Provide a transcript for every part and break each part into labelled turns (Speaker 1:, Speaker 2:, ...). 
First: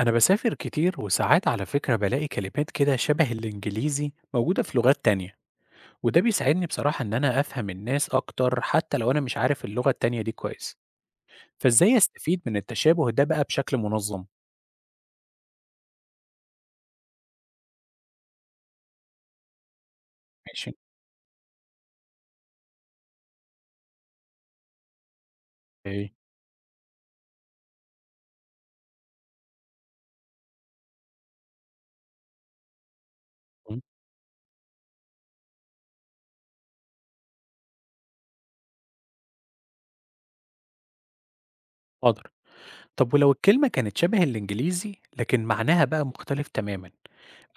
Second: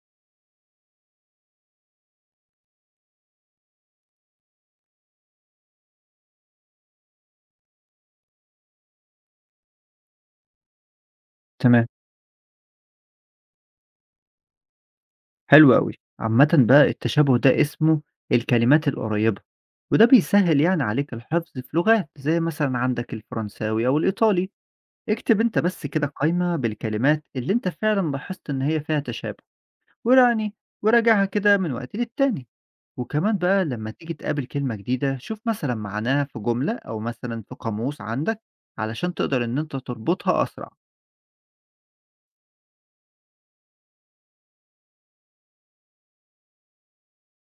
Speaker 1: أنا بسافر كتير وساعات على فكرة بلاقي كلمات كده شبه الإنجليزي موجودة في لغات تانية، وده بيساعدني بصراحة إن أنا أفهم الناس أكتر حتى لو أنا مش عارف اللغة التانية دي كويس.
Speaker 2: تمام،
Speaker 1: فإزاي أستفيد من التشابه ده بقى بشكل منظم؟
Speaker 2: حلو أوي. عامةً بقى التشابه ده اسمه الكلمات القريبة، وده بيسهّل
Speaker 1: ماشي.
Speaker 2: يعني عليك الحفظ في لغات زي مثلًا عندك الفرنساوي أو الإيطالي. اكتب أنت بس كده
Speaker 1: إيه؟
Speaker 2: قايمة بالكلمات اللي أنت فعلًا لاحظت إن هي فيها تشابه، ويعني وراجعها كده من وقت للتاني. وكمان بقى
Speaker 1: مم،
Speaker 2: لمّا تيجي تقابل كلمة جديدة، شوف مثلًا معناها في جملة أو مثلًا في قاموس عندك علشان تقدر إن أنت تربطها أسرع.
Speaker 1: حاضر. طب ولو الكلمة كانت شبه الإنجليزي لكن معناها بقى مختلف تماما،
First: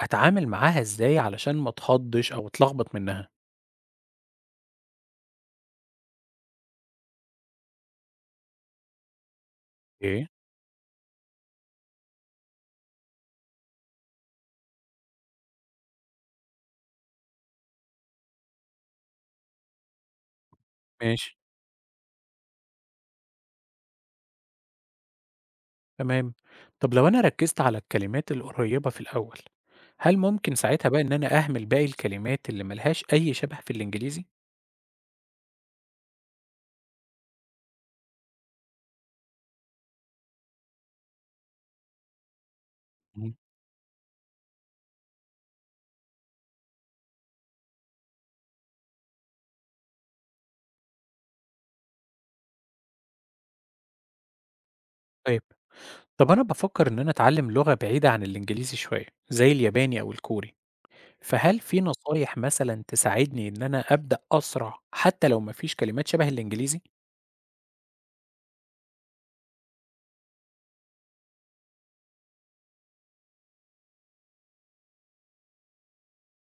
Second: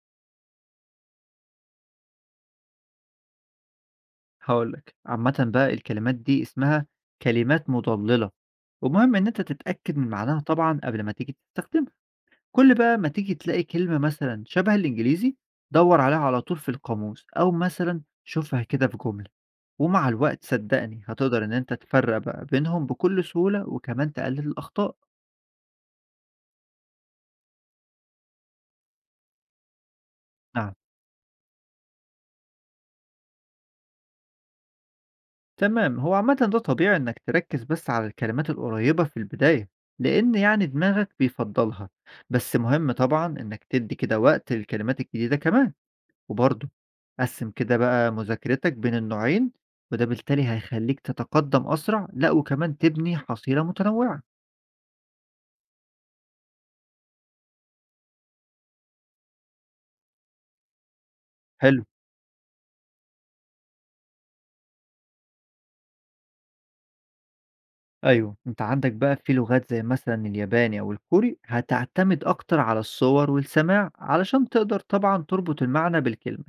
Speaker 1: أتعامل معاها إزاي علشان ما اتخضش أو اتلخبط منها؟
Speaker 2: هاقول لك، عامةً بقى الكلمات دي اسمها كلمات مُضلِّلة، ومهم إن أنت تتأكد من
Speaker 1: إيه؟
Speaker 2: معناها طبعًا قبل ما تيجي تستخدمها، كل بقى ما تيجي تلاقي كلمة مثلًا شبه الإنجليزي دَوّر عليها على طول في القاموس، أو مثلًا شوفها كده في جملة، ومع الوقت صدّقني
Speaker 1: ماشي،
Speaker 2: هتقدر إن أنت تفرّق بقى بينهم بكل سهولة وكمان تقلل الأخطاء.
Speaker 1: تمام. طب لو أنا ركزت على الكلمات القريبة في الأول، هل ممكن
Speaker 2: نعم.
Speaker 1: ساعتها بقى إن أنا أهمل باقي الكلمات اللي ما لهاش أي شبه في الإنجليزي؟
Speaker 2: تمام، هو عامة ده طبيعي إنك تركز بس على الكلمات القريبة في البداية، لأن يعني دماغك بيفضلها. بس مهم طبعا
Speaker 1: إمم.
Speaker 2: إنك تدي كده وقت للكلمات الجديدة كمان. وبرضه قسم كده بقى مذاكرتك بين النوعين، وده بالتالي هيخليك تتقدم أسرع، لأ وكمان تبني حصيلة متنوعة.
Speaker 1: طيب، طب أنا بافكر إن أنا أتعلم لغة بعيدة عن الإنجليزي شوية، زي الياباني أو الكوري، فهل في
Speaker 2: حلو.
Speaker 1: نصايح مثلًا تساعدني إن أنا أبدأ أسرع حتى لو ما فيش كلمات شبه الإنجليزي؟
Speaker 2: أيوه، أنت عندك بقى في لغات زي مثلا الياباني أو الكوري هتعتمد أكتر على الصور والسماع علشان تقدر طبعا تربط المعنى بالكلمة.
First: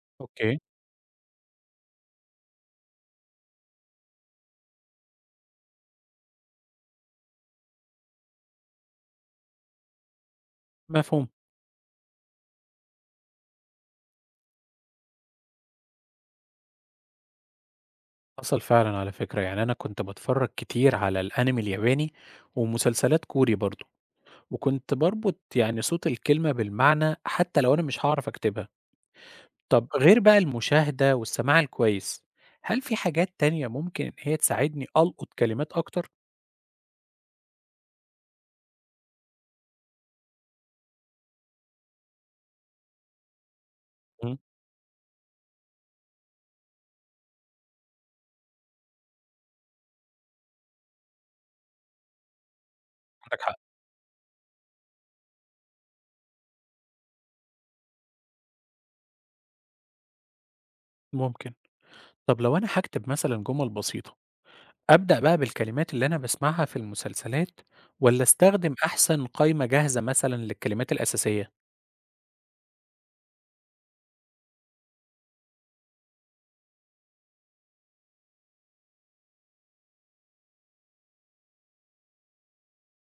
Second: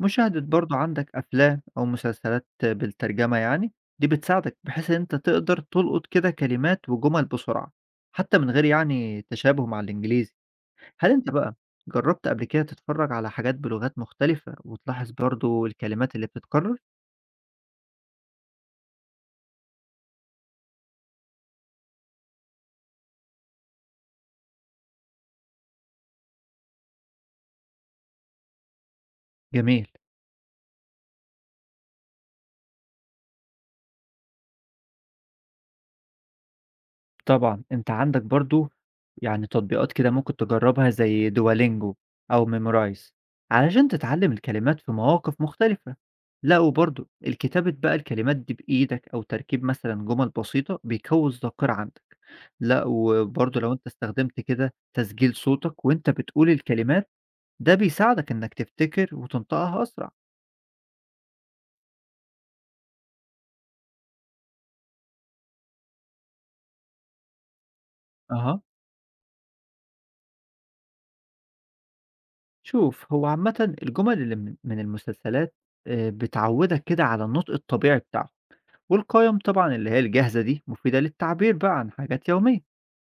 Speaker 2: مشاهدة
Speaker 1: أوكي.
Speaker 2: برضه عندك أفلام أو مسلسلات بالترجمة يعني، دي بتساعدك بحيث إن أنت تقدر تلقط كده كلمات وجمل بسرعة حتى من غير يعني تشابه مع الإنجليزي. هل
Speaker 1: مفهوم،
Speaker 2: أنت بقى جربت قبل كده تتفرج على حاجات بلغات مختلفة وتلاحظ برضه الكلمات اللي بتتكرر؟
Speaker 1: حصل فعلًا على فكرة، يعني أنا كنت باتفرج كتير على الأنمي الياباني ومسلسلات كوري برضه، وكنت باربط يعني صوت الكلمة بالمعنى حتى لو أنا مش هاعرف أكتبها. طب
Speaker 2: جميل.
Speaker 1: غير بقى المشاهدة والسماع الكويس، هل في حاجات تانية ممكن إن هي تساعدني ألقط كلمات أكتر؟
Speaker 2: طبعًا، أنت عندك برضه يعني تطبيقات كده ممكن تجرّبها زي Duolingo أو Memrise علشان تتعلّم
Speaker 1: مم.
Speaker 2: الكلمات في مواقف مختلفة. لأ، وبرضه الكتابة بقى الكلمات دي بإيدك أو تركيب مثلًا جُمل بسيطة بيقوّي الذاكرة عندك. لأ،
Speaker 1: عندك حق،
Speaker 2: وبرضه لو أنت استخدمت كده تسجيل صوتك وأنت بتقول الكلمات، ده بيساعدك إنّك تفتكر وتنطقها أسرع.
Speaker 1: ممكن. طب لو أنا هكتب مثلا جمل بسيطة، أبدأ بقى بالكلمات اللي أنا بسمعها في المسلسلات ولا
Speaker 2: أها.
Speaker 1: أستخدم أحسن قائمة جاهزة مثلا للكلمات الأساسية؟
Speaker 2: شوف، هو عامةً الجُمل اللي من المسلسلات بتعوّدك كده على النطق الطبيعي بتاعها. والقيم طبعًا اللي هي الجاهزة دي مفيدة للتعبير بقى عن حاجات يومية،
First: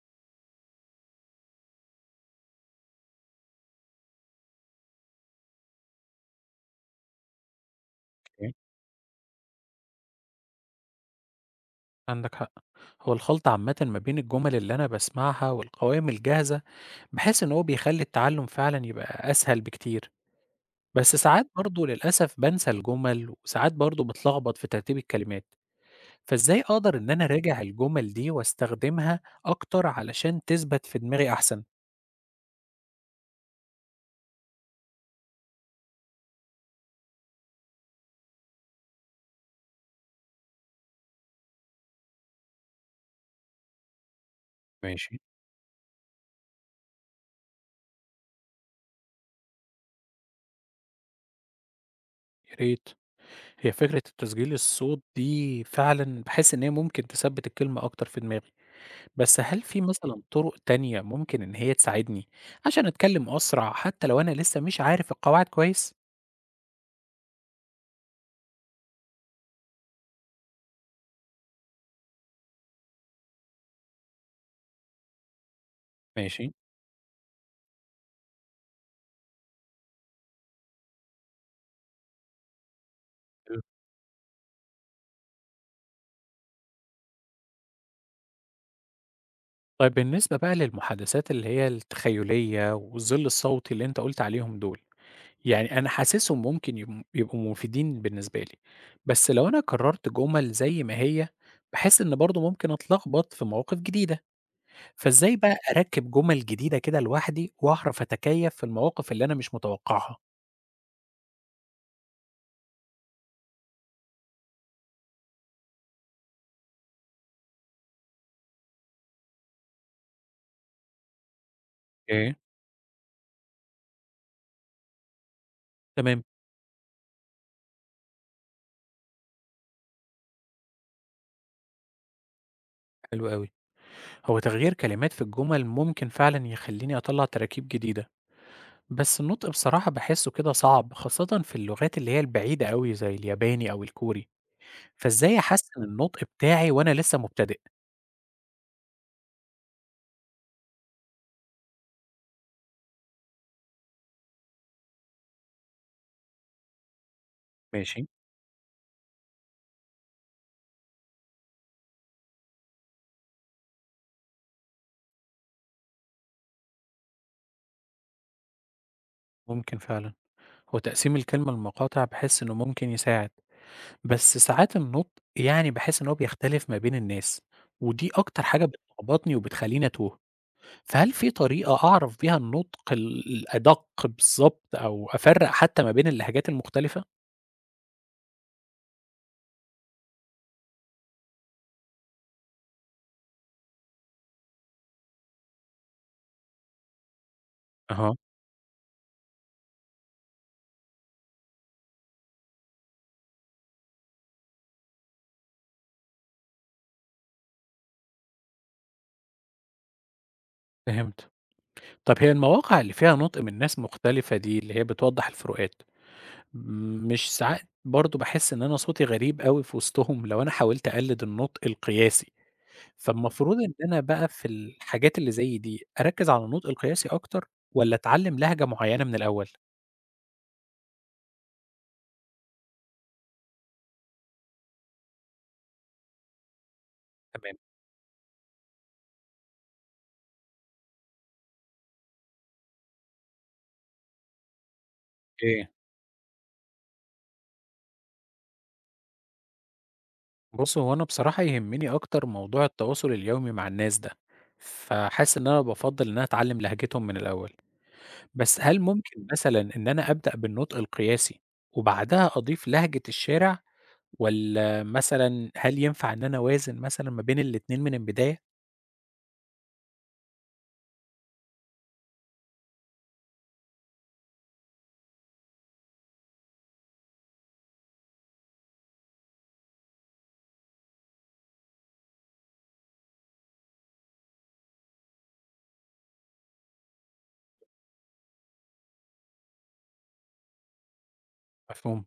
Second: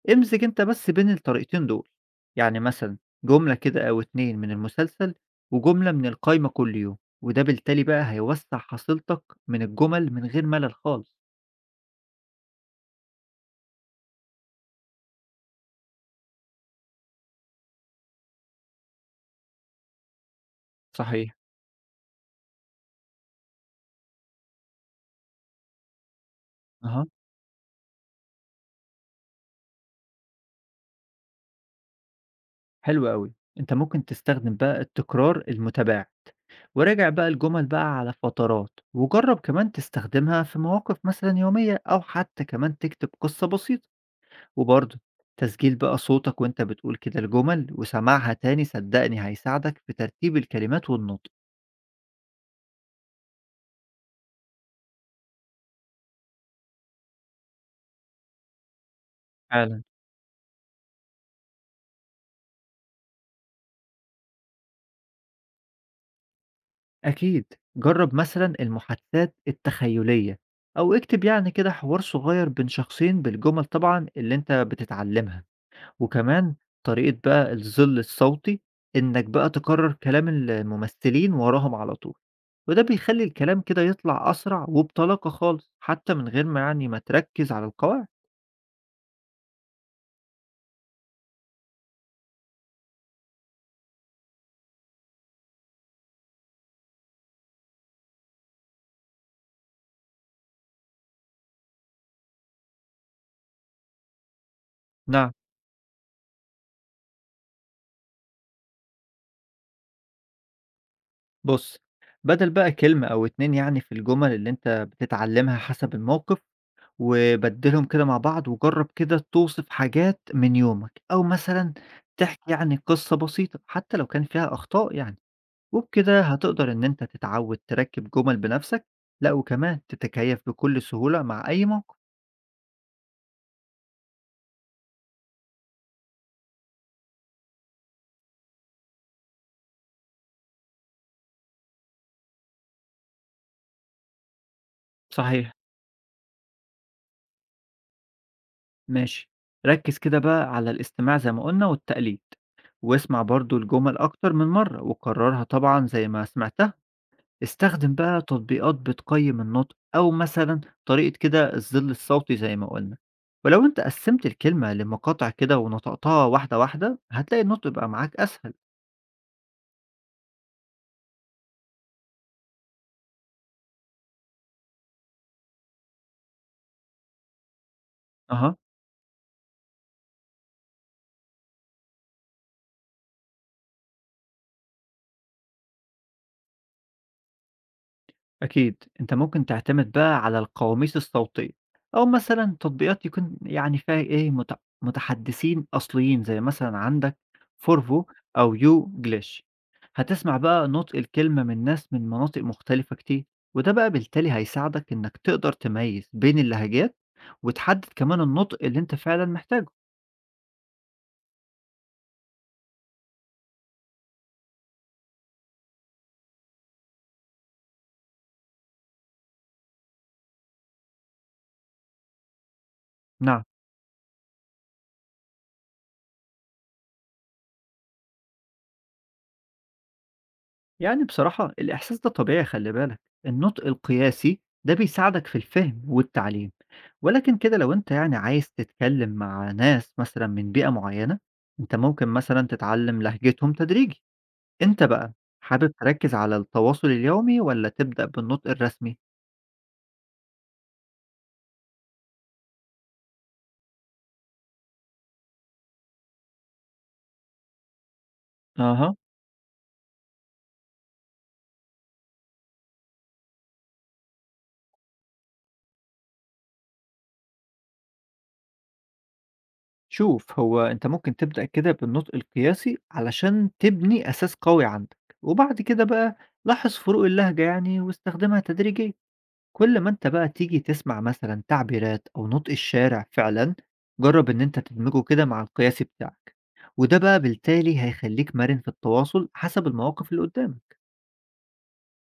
Speaker 2: امزج أنت بس بين الطريقتين دول، يعني مثلًا جملة كده أو 2 من المسلسل وجملة من القايمة كل يوم، وده بالتالي بقى
Speaker 1: أوكي.
Speaker 2: هيوسّع حصيلتك من الجمل من غير ملل خالص.
Speaker 1: عندك حق، هو الخلط عامة ما بين الجمل اللي أنا بسمعها والقوائم الجاهزة بحيث إن هو بيخلي التعلم فعلا يبقى أسهل بكتير، بس
Speaker 2: صحيح.
Speaker 1: ساعات برضه للأسف بانسى الجُمل، وساعات برضه باتلخبط في ترتيب الكلمات، فإزاي أقدر
Speaker 2: أها،
Speaker 1: إن أنا أراجع الجُمل دي واستخدمها أكتر علشان تثبت في دماغي أحسن؟
Speaker 2: حلو أوي. أنت ممكن تستخدم بقى التكرار المتباعد، وراجع بقى الجمل بقى على فترات، وجرب كمان تستخدمها في مواقف مثلًا يومية أو حتى كمان تكتب قصة بسيطة. وبرضه
Speaker 1: ماشي.
Speaker 2: تسجيل بقى صوتك وأنت بتقول كده الجمل وسماعها تاني صدقني هيساعدك في ترتيب الكلمات والنطق.
Speaker 1: يا ريت. هي فكرة التسجيل الصوت دي فعلًا باحس إن هي ممكن تثبّت الكلمة أكتر في دماغي، بس هل في
Speaker 2: فعلا.
Speaker 1: مثلًا طُرق تانية ممكن إن هي تساعدني عشان أتكلم أسرع حتى لو أنا لسه مش عارف القواعد كويس؟
Speaker 2: أكيد، جرب مثلا المحادثات التخيلية أو اكتب يعني كده حوار صغير بين شخصين بالجمل طبعا اللي أنت بتتعلمها.
Speaker 1: ماشي.
Speaker 2: وكمان طريقة بقى الظل الصوتي، إنك بقى تكرر كلام الممثلين وراهم على طول، وده بيخلي الكلام كده يطلع أسرع وبطلاقة خالص حتى من غير ما يعني ما تركز على القواعد.
Speaker 1: طيب بالنسبة بقى للمحادثات اللي هي التخيلية والظل الصوتي اللي أنت قُلت عليهم دول، يعني أنا حاسسهم ممكن يبقوا مفيدين بالنسبة لي، بس لو أنا كرّرت جُمل زي ما هي، باحس إن برضه ممكن أتلخبط في مواقف جديدة،
Speaker 2: نعم.
Speaker 1: فإزاي بقى أركّب جُمل جديدة كده لوحدي وأعرف أتكيّف في المواقف اللي أنا مش متوقعها؟
Speaker 2: بُص، بدل بقى كلمة أو 2 يعني في الجُمل اللي أنت بتتعلّمها حسب الموقف، وبدّلهم كده مع بعض وجرّب كده توصف حاجات من يومك، أو مثلًا
Speaker 1: أوكي.
Speaker 2: تحكي يعني قصة بسيطة حتى لو كان فيها أخطاء يعني، وبكده
Speaker 1: تمام،
Speaker 2: هتقدر إن أنت تتعوّد تركّب جُمل بنَفْسك، لأ وكمان تتكيّف بكل سهولة مع أي موقف.
Speaker 1: حلو أوي. هو تغيير كلمات في الجُمل ممكن فعلًا يخلّيني أطلّع تراكيب جديدة. بس النطق بصراحة باحسّه كده صعب، خاصةً في اللغات اللي هي البعيدة أوي زي الياباني أو الكوري، فإزاي
Speaker 2: صحيح.
Speaker 1: أحسّن النطق بتاعي وأنا لسّه مبتدئ؟
Speaker 2: ماشي، ركّز كده بقى على الاستماع زي ما قُلنا والتقليد، واسمع برضه الجُمل أكتر من مرّة وكرّرها طبعًا زي ما سمعتها. استخدم
Speaker 1: ماشي.
Speaker 2: بقى تطبيقات بتقيم النطق أو مثلا طريقة كده الظل الصوتي زي ما قلنا. ولو انت قسمت الكلمة لمقاطع كده ونطقتها واحدة واحدة هتلاقي النطق بقى معاك أسهل.
Speaker 1: ممكن فعلًا، هو تقسيم الكلمة لمقاطع باحس إنه ممكن يساعد، بس ساعات النطق يعني باحس إن هو بيختلف ما بين الناس، ودي أكتر
Speaker 2: أها.
Speaker 1: حاجة بتلخبطني وبتخلّيني أتوه، فهل في طريقة أعرف بيها النطق الأدق بالضبط أو أفرّق حتى ما بين اللهجات المختلفة؟
Speaker 2: أكيد أنت ممكن تعتمد بقى على القواميس الصوتية أو مثلا تطبيقات يكون يعني فيها متحدثين أصليين زي مثلا عندك فورفو
Speaker 1: أها.
Speaker 2: أو يو جليش. هتسمع بقى نطق الكلمة من ناس من مناطق مختلفة كتير، وده بقى بالتالي هيساعدك إنك تقدر تميز بين اللهجات وتحدد كمان النطق اللي أنت فعلا محتاجه.
Speaker 1: فهمت. طب هي المواقع اللي فيها نطق من ناس مختلفة دي اللي هي بتوضح الفروقات، مش ساعات برضه باحس إن أنا صوتي غريب أوي في وسطهم لو أنا حاولت أقلد النطق القياسي،
Speaker 2: نعم.
Speaker 1: فالمفروض إن أنا بقى في الحاجات اللي زي دي أركّز على النطق القياسي أكتر والّا أتعلم لهجة معينة من الأول؟
Speaker 2: يعني بصراحة الإحساس ده طبيعي، خلي بالك النطق القياسي ده بيساعدك في الفهم والتعليم، ولكن
Speaker 1: تمام،
Speaker 2: كده لو أنت يعني عايز تتكلم مع ناس مثلا من بيئة معينة، أنت ممكن مثلا تتعلم لهجتهم تدريجي. أنت بقى
Speaker 1: أوكي.
Speaker 2: حابب تركز على التواصل اليومي ولا تبدأ بالنطق الرسمي؟
Speaker 1: بُص هو أنا بصراحة يهمني أكتر موضوع التواصل اليومي مع الناس ده، فحاسس إن أنا بافضّل إن أنا أتعلم لهجتهم من الأول. بس هل
Speaker 2: أها.
Speaker 1: ممكن مثلًا إن أنا أبدأ بالنطق القياسي، وبعدها أضيف لهجة الشارع، والّا مثلًا هل ينفع إن أنا أوازن مثلًا ما بين الاتنين من البداية؟
Speaker 2: شوف، هو أنت ممكن تبدأ كده بالنطق القياسي علشان تبني أساس قوي عندك، وبعد كده بقى لاحظ فروق اللهجة يعني واستخدمها تدريجيا. كل ما أنت بقى تيجي تسمع مثلًا تعبيرات أو نُطق الشارع فعلًا، جرّب إن أنت تدمجه كده مع القياسي بتاعك، وده بقى بالتالي هيخلّيك مرِن في التواصل حسب المواقف اللي قدّامك.
Speaker 1: مفهوم.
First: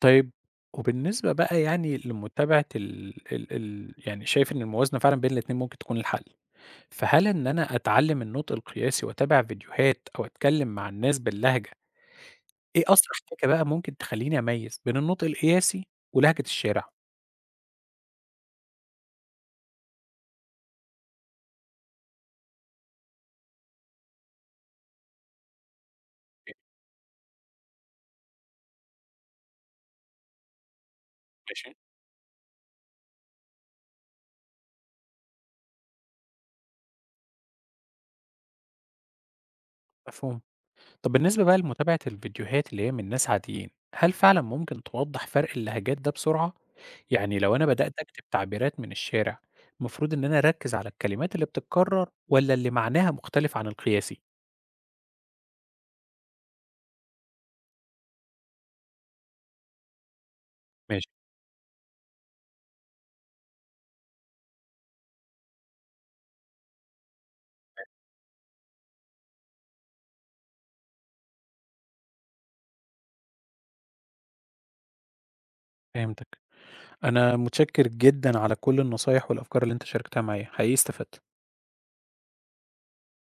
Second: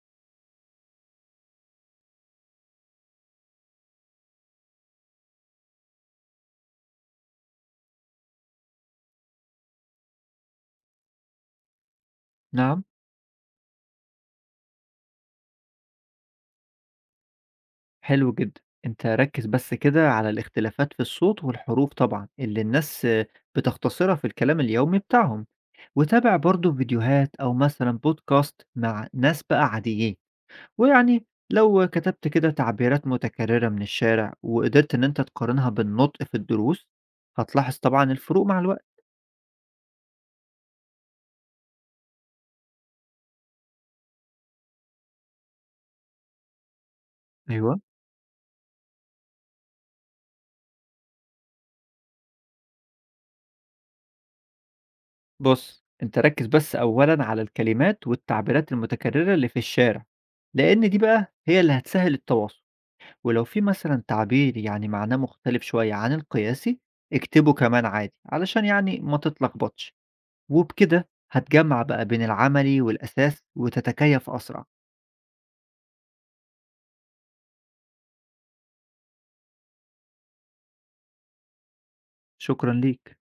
Speaker 1: طيب، وبالنسبة بقى يعني لمتابعة ال يعني شايف إن الموازنة فعلًا بين الاتنين ممكن تكون الحل، فهل إن أنا أتعلم النطق القياسي وأتابع فيديوهات أو أتكلم مع الناس باللهجة،
Speaker 2: نعم،
Speaker 1: إيه أسرع حاجة بقى ممكن تخلّيني أميّز بين النطق القياسي ولهجة الشارع؟
Speaker 2: حلو جدًا. أنت ركّز بس كده على الاختلافات في الصوت والحروف طبعًا اللي الناس بتختصرها في الكلام اليومي بتاعهم، وتابع برضه فيديوهات أو مثلًا podcast مع ناس بقى عاديين. ويعني
Speaker 1: ماشي،
Speaker 2: لو كتبت كده تعبيرات متكررة من الشارع وقدرت إن أنت تقارنها بالنطق في الدروس هتلاحظ طبعا الفروق مع الوقت.
Speaker 1: مفهوم. طب بالنسبة بقى لمتابعة الفيديوهات اللي هي من ناس عاديين، هل فعلا ممكن توضح فرق اللهجات ده بسرعة؟ يعني لو أنا
Speaker 2: ايوه.
Speaker 1: بدأت أكتب تعبيرات من الشارع، المفروض إن أنا أركز على الكلمات اللي بتتكرر ولا اللي معناها مختلف عن القياسي؟
Speaker 2: بص، أنت ركز بس أولا على الكلمات والتعبيرات المتكررة اللي في الشارع لأن دي
Speaker 1: ماشي،
Speaker 2: بقى هي اللي هتسهل التواصل. ولو في مثلا تعبير يعني معناه مختلف شوية عن القياسي، اكتبه كمان عادي علشان يعني ما تتلخبطش، وبكده هتجمع بقى بين العملي والأساس وتتكيف أسرع.
Speaker 1: فهمتك. أنا متشكر جدا على كل النصايح والأفكار اللي أنت شاركتها معايا، حقيقي استفدت.
Speaker 2: شكرا ليك.